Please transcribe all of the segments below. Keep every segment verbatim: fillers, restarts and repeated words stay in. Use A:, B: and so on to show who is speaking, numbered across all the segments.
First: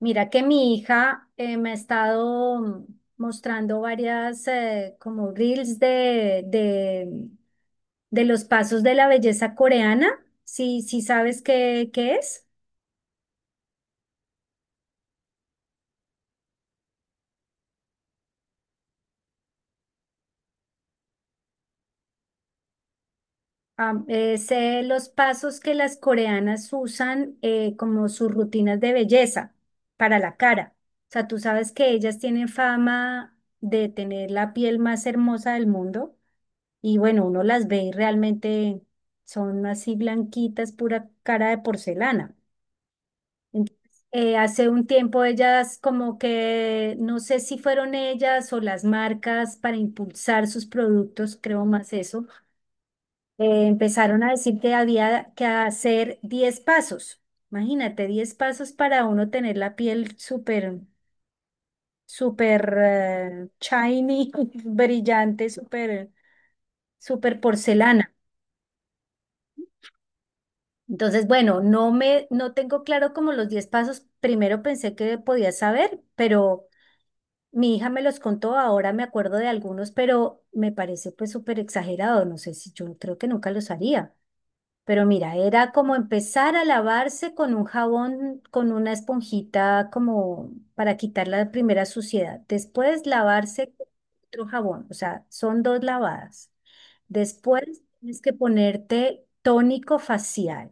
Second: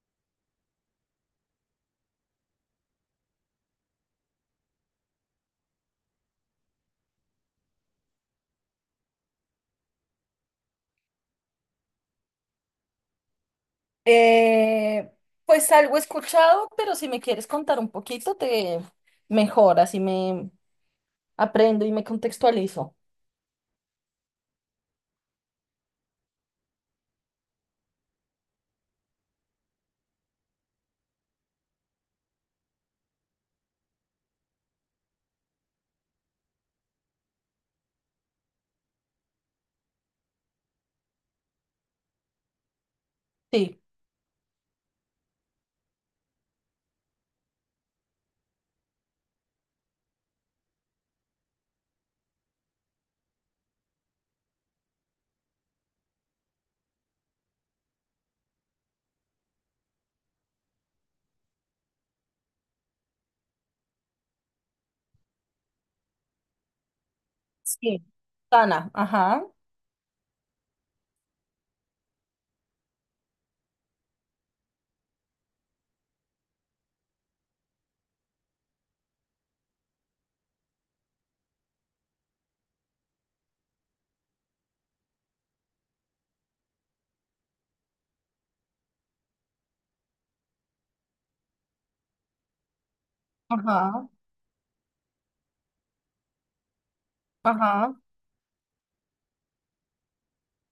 A: Mira que mi hija eh, me ha estado mm, mostrando varias eh, como reels de, de, de los pasos de la belleza coreana. Si, si sabes qué, qué es.
B: Eh, pues algo he escuchado, pero si me quieres contar un poquito, te mejor, así me aprendo y me contextualizo.
A: Am, es eh, los pasos que las coreanas usan eh, como sus rutinas de belleza para la cara. O sea, tú sabes que ellas tienen fama de tener la piel más hermosa del mundo. Y bueno, uno las ve y realmente son así blanquitas, pura cara de porcelana.
B: Sí,
A: Eh, hace un tiempo ellas como que, no sé si fueron ellas o las marcas para impulsar sus productos, creo más eso, eh, empezaron a decir que había que hacer diez pasos. Imagínate, diez pasos para uno tener la piel súper, súper eh, shiny, brillante, súper, súper
B: sí.
A: porcelana.
B: Sana, ajá,
A: Entonces, bueno, no me, no tengo claro como los diez pasos. Primero pensé que podía saber, pero mi hija me los contó, ahora me acuerdo de algunos, pero me parece pues súper exagerado. No sé, si yo creo que nunca los haría. Pero mira, era como empezar a lavarse con un jabón, con una esponjita como para quitar la primera suciedad. Después lavarse con
B: ajá,
A: otro jabón, o sea, son dos lavadas. Después
B: ajá,
A: tienes que ponerte tónico facial.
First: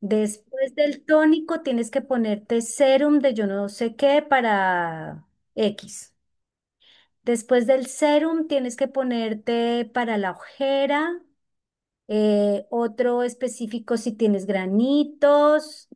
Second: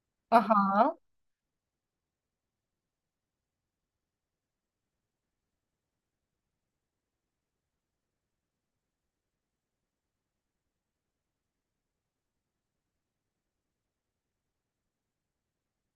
A: Después
B: ajá,
A: del tónico tienes que ponerte serum de yo no sé qué para X. Después del serum tienes que ponerte para la ojera, eh, otro específico si tienes granitos,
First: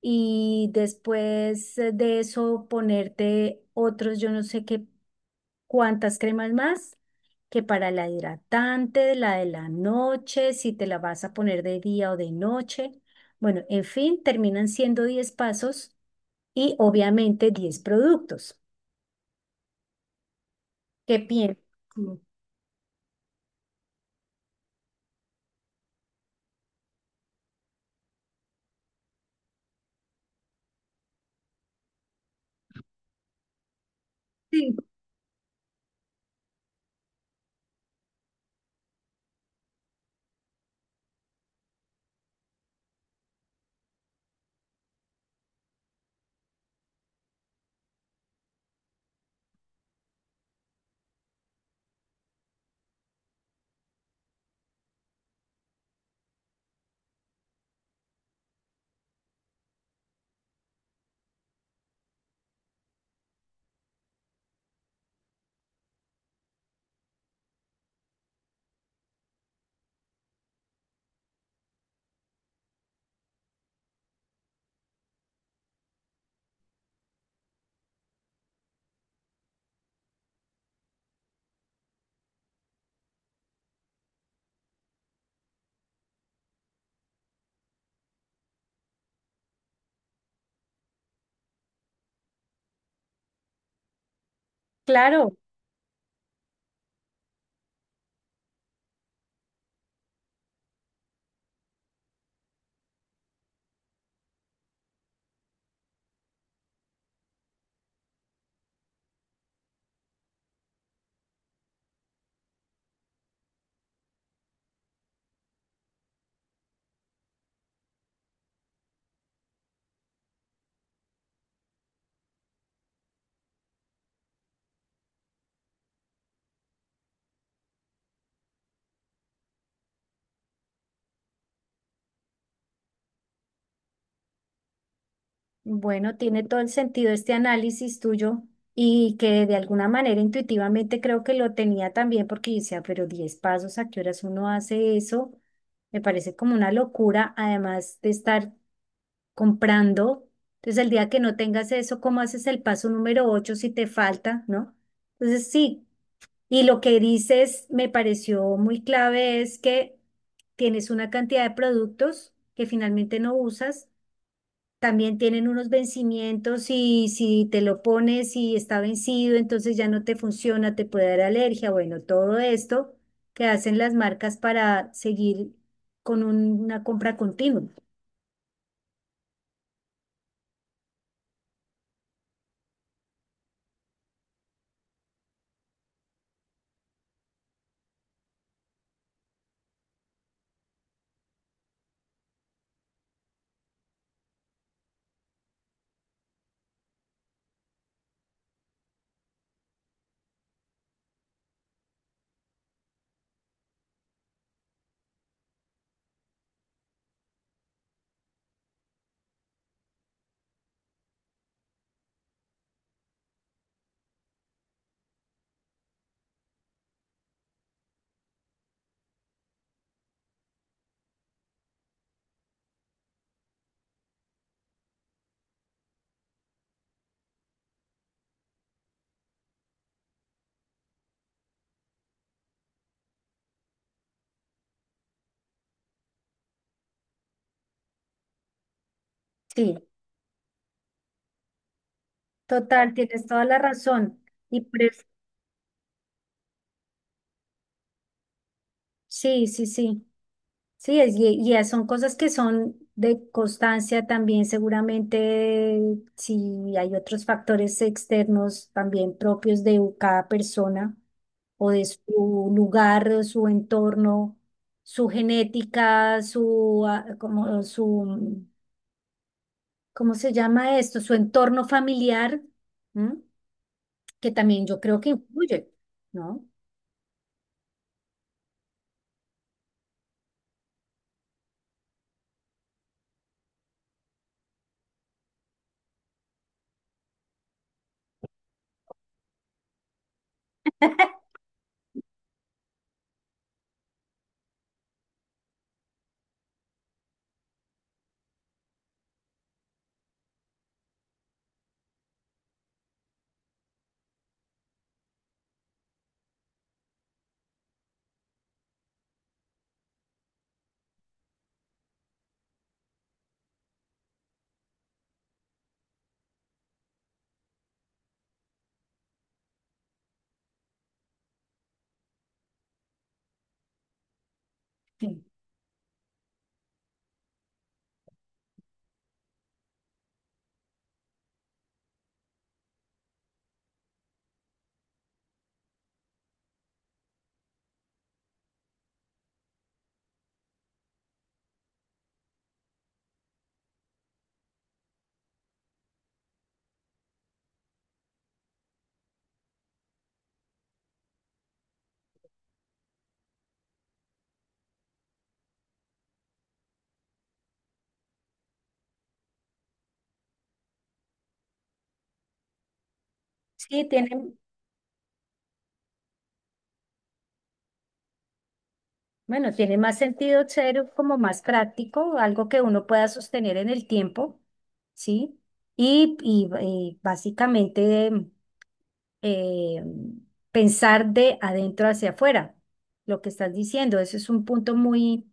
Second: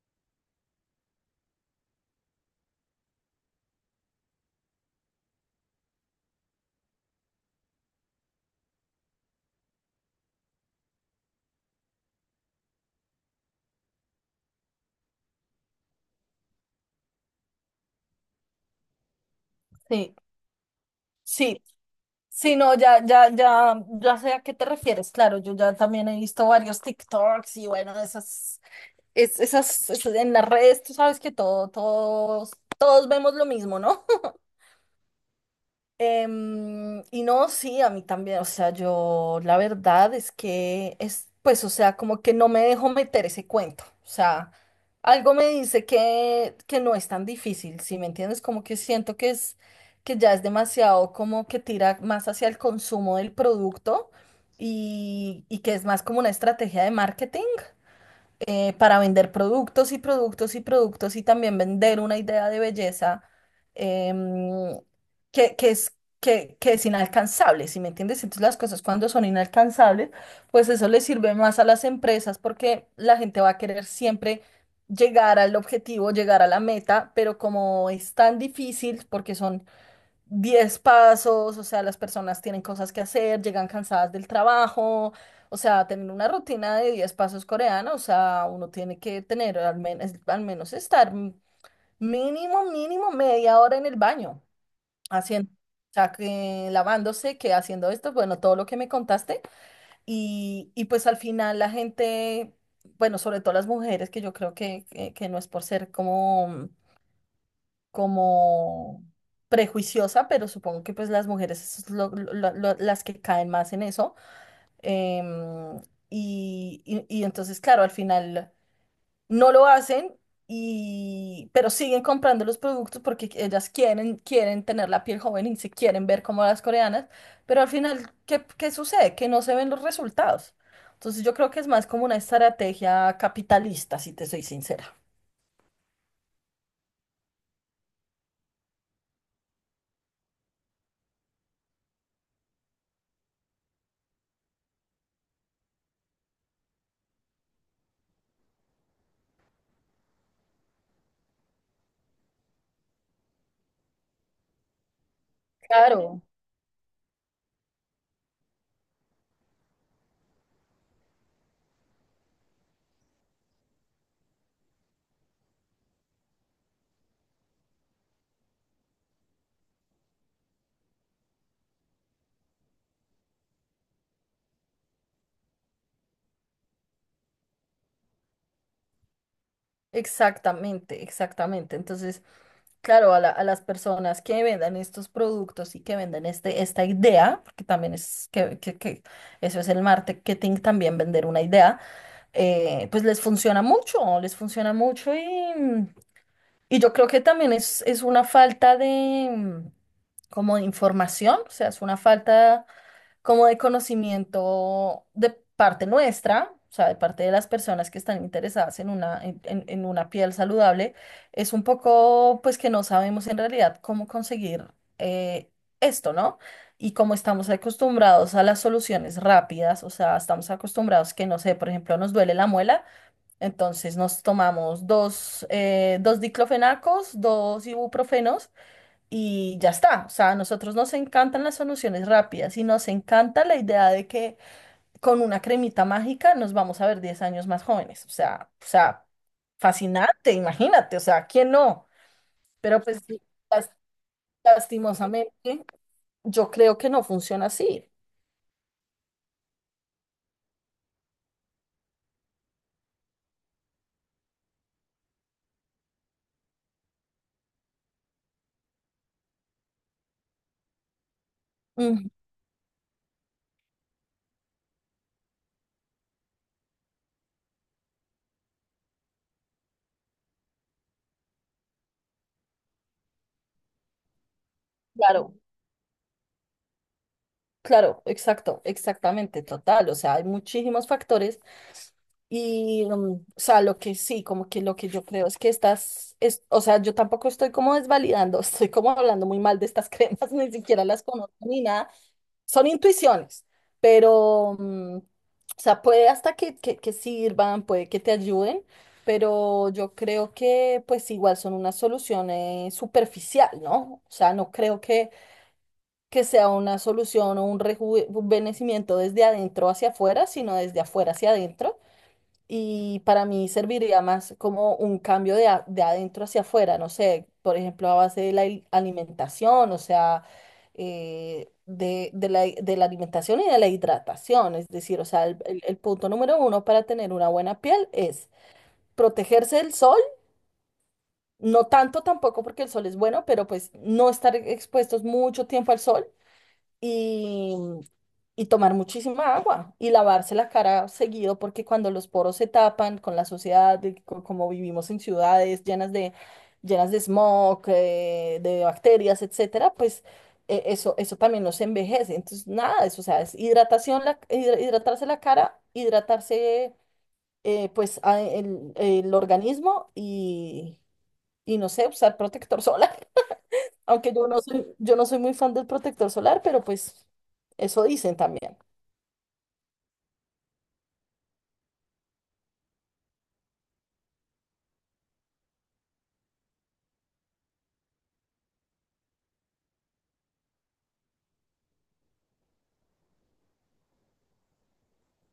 A: y después de eso ponerte otros yo no sé qué. ¿Cuántas cremas más? Que para la hidratante, la de la noche, si te la vas a poner de día o de noche. Bueno, en fin, terminan siendo diez pasos y obviamente diez productos.
B: sí,
A: ¿Qué piensas?
B: sí.
A: Sí.
B: Sí, no, ya, ya, ya, ya sé a qué te refieres, claro. Yo ya también he visto varios TikToks y bueno, esas, es- esas, esas- en las redes, tú sabes que todo, todos, todos vemos lo mismo, ¿no?
A: Sí,
B: Em, y no, sí, a mí también, o sea, yo la verdad es que es, pues, o sea, como que no me dejo meter ese cuento. O sea, algo me dice que, que no es tan difícil, ¿si me entiendes? Como que siento que es, que ya es demasiado, como que tira más hacia el consumo del producto, y, y que es más como una estrategia de marketing, eh, para vender productos y productos y productos, y también vender una idea de belleza, em, que, que es, que, que es inalcanzable, ¿si me entiendes? Entonces las cosas, cuando son inalcanzables, pues eso le sirve más a las empresas, porque la gente va a querer siempre llegar al objetivo, llegar a la meta, pero como es tan difícil porque son diez pasos, o sea, las personas tienen cosas que hacer, llegan cansadas del trabajo. O sea, tener una rutina de diez pasos coreana, o sea, uno tiene que tener al menos, al menos estar m- mínimo, mínimo media hora en el baño,
A: claro.
B: haciendo, o sea, que lavándose, que haciendo esto, bueno, todo lo que me contaste. Y, y pues al final la gente. Bueno, sobre todo las mujeres, que yo creo que, que que no es por ser como, como prejuiciosa, pero supongo que pues las mujeres es lo- lo- lo- las que caen más en eso. em, y, y- y entonces, claro, al final no lo hacen. Y, pero siguen comprando los productos porque ellas quieren, quieren tener la piel joven y se quieren ver como las coreanas, pero al final, ¿qué, qué sucede? Que no se ven los resultados. Entonces yo creo que es más como una estrategia capitalista, si te soy sincera.
A: Bueno, tiene todo el sentido este análisis tuyo y que de alguna manera intuitivamente creo que lo tenía también, porque yo decía, pero diez pasos, ¿a qué horas uno hace eso? Me parece como una locura, además de estar comprando. Entonces, el día que no tengas eso, ¿cómo haces el paso número ocho si te falta?, ¿no? Entonces, sí,
B: Claro,
A: y lo que dices me pareció muy clave es que tienes una cantidad de productos que finalmente no usas. También tienen unos vencimientos y si te lo pones y está vencido, entonces ya no te funciona, te puede dar alergia. Bueno, todo esto que hacen las marcas para seguir con un- una compra continua.
B: exactamente, exactamente. Entonces, claro, a la- a las personas que vendan estos productos y que vendan este, esta idea, porque también es que, que- que eso es el marketing, también vender una idea. Eh, pues les funciona mucho, les funciona mucho, y, y yo creo que también es, es una falta de, mm, como de información. O sea, es una falta como de conocimiento de parte nuestra, o sea, de parte de las personas que están interesadas en una, en, en- en una piel saludable. Es un poco, pues, que no sabemos en realidad cómo conseguir, eh, esto, ¿no? Y como estamos acostumbrados a las soluciones rápidas, o sea, estamos acostumbrados que, no sé, por ejemplo, nos duele la muela, entonces nos tomamos dos, eh, dos diclofenacos, dos ibuprofenos, y ya está. O sea, a nosotros nos encantan las soluciones rápidas, y nos encanta la idea de que con una cremita mágica nos vamos a ver diez años más jóvenes. O sea, o sea,
A: Sí.
B: fascinante, imagínate, o sea, ¿quién no? Pero
A: Total,
B: pues sí,
A: tienes toda la
B: las-
A: razón. Y por
B: lastimosamente yo creo que no funciona así.
A: sí, sí, sí. Sí, es, y, y son cosas que son de constancia también, seguramente, si hay otros factores externos también propios de cada persona o de
B: Mm,
A: su lugar, o su entorno, su genética, su, ah, como, su, ¿cómo se llama esto? Su entorno familiar, ¿m? Que también yo creo que
B: claro.
A: influye, ¿no?
B: Claro, exacto, exactamente, total. O sea, hay muchísimos factores, y, mm, o sea, lo que sí, como que lo que yo creo es que estas, es, o sea, yo tampoco estoy como desvalidando, estoy como hablando muy mal de estas cremas, ni siquiera las conozco ni nada. Son intuiciones, pero, mm, o sea, puede hasta que, que, que sirvan, puede que te ayuden, pero yo creo que pues igual son una solución, eh, superficial, ¿no? O sea, no creo que que sea una solución o un rejuvenecimiento desde adentro hacia afuera, sino desde afuera hacia adentro. Y para mí serviría más como un cambio de, a- de adentro hacia afuera. No sé, por ejemplo, a base de la il- alimentación. O sea, eh, de, de la, de la alimentación y de la hidratación. Es decir, o
A: Sí.
B: sea, el, el- el punto número uno para tener una buena piel es protegerse del sol, no tanto tampoco porque el sol es bueno, pero pues no estar expuestos mucho tiempo al sol, y, y tomar muchísima agua y lavarse la cara seguido, porque cuando los poros se tapan con la sociedad, de co- como vivimos en ciudades llenas de, llenas de, smog, eh, de bacterias, etcétera, pues, eh, eso, eso también nos envejece. Entonces, nada, eso, o sea, es hidratación, la, hidra- hidratarse la cara, hidratarse, eh, pues a- el, el organismo, y, y no sé, usar protector solar.
A: Sí,
B: Aunque yo
A: tiene,
B: no soy, yo no soy muy fan del protector solar, pero pues eso dicen también.
A: bueno, tiene más sentido ser como más práctico, algo que uno pueda sostener en el tiempo, ¿sí? Y, y, eh, básicamente eh, pensar de adentro hacia afuera, lo que estás diciendo. Eso es un punto muy,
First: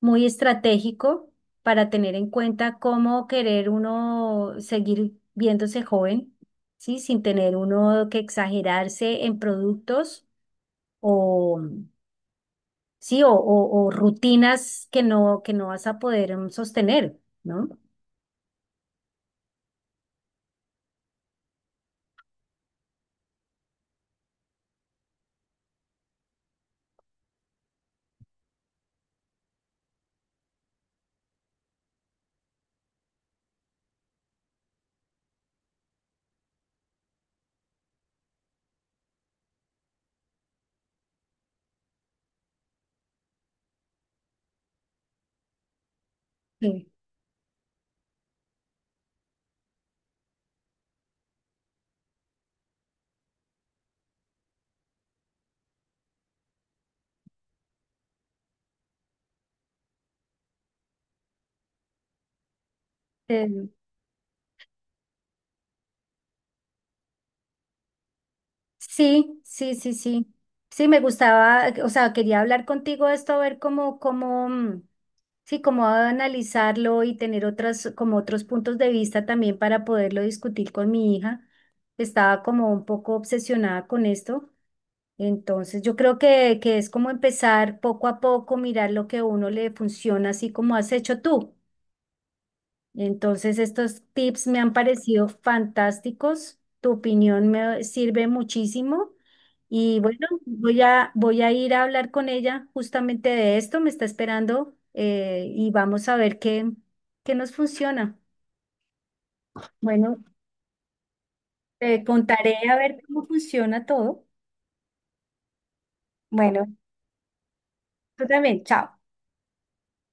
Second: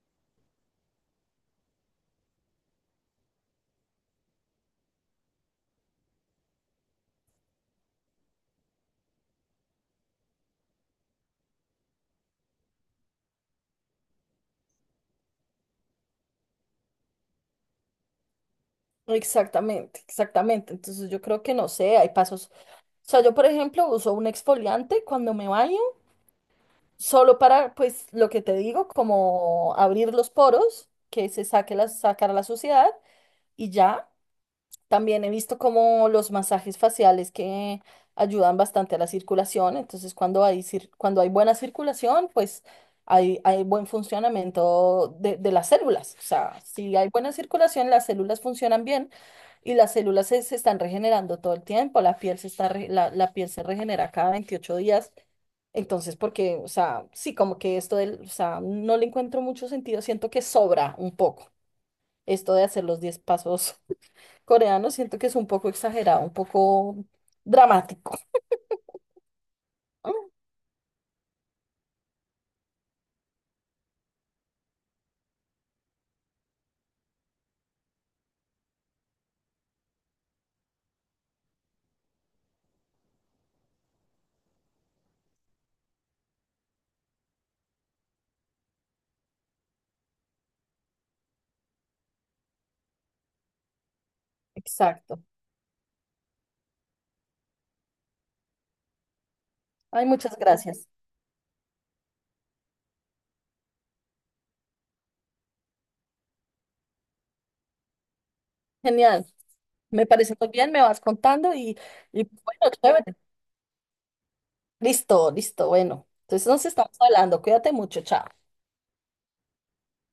A: muy estratégico para tener en cuenta cómo querer uno seguir viéndose joven, ¿sí? Sin tener uno que exagerarse en productos, o sí, o, o- o rutinas que no, que no vas a poder em, sostener, ¿no?
B: Exactamente, exactamente. Entonces yo creo que no sé, hay pasos. O sea, yo por ejemplo uso un exfoliante cuando me baño, solo para, pues, lo que te digo, como abrir los poros, que se saque la, sacar la suciedad, y ya. También he visto como los masajes faciales que ayudan bastante a la circulación. Entonces cuando hay, cir- cuando hay buena circulación, pues hay, hay buen funcionamiento de, de las células. O sea,
A: Sí.
B: si hay buena circulación, las células funcionan bien y las células se, se están regenerando todo el tiempo, la piel se está re- la, la piel se regenera cada veintiocho días. Entonces, porque, o sea, sí, como que esto del, o sea, no le encuentro mucho sentido, siento que sobra un poco esto de hacer los diez
A: Eh,
B: pasos coreano, siento que es un poco exagerado, un poco dramático.
A: sí, sí, sí,
B: Mm.
A: sí. Sí, me gustaba, o sea, quería hablar contigo de esto, a ver cómo, cómo, mm, sí, cómo analizarlo y tener otras, como otros puntos de vista también, para poderlo discutir con mi hija, que estaba como un poco obsesionada con esto. Entonces, yo creo que, que es como empezar poco a poco, mirar lo que a uno le funciona, así como has hecho tú. Entonces, estos tips me han
B: Exacto.
A: parecido fantásticos. Tu opinión me sirve muchísimo. Y
B: Ay,
A: bueno,
B: muchas
A: voy
B: gracias.
A: a, voy a ir a hablar con ella justamente de esto. Me está esperando, eh, y vamos a ver qué, qué nos funciona.
B: Genial. Me
A: Bueno,
B: parece muy bien, me vas contando, y,
A: te
B: y
A: contaré
B: bueno,
A: a ver
B: chévere.
A: cómo funciona todo.
B: Listo, listo, bueno. Entonces nos
A: Bueno,
B: estamos hablando. Cuídate mucho, chao.
A: tú también, chao.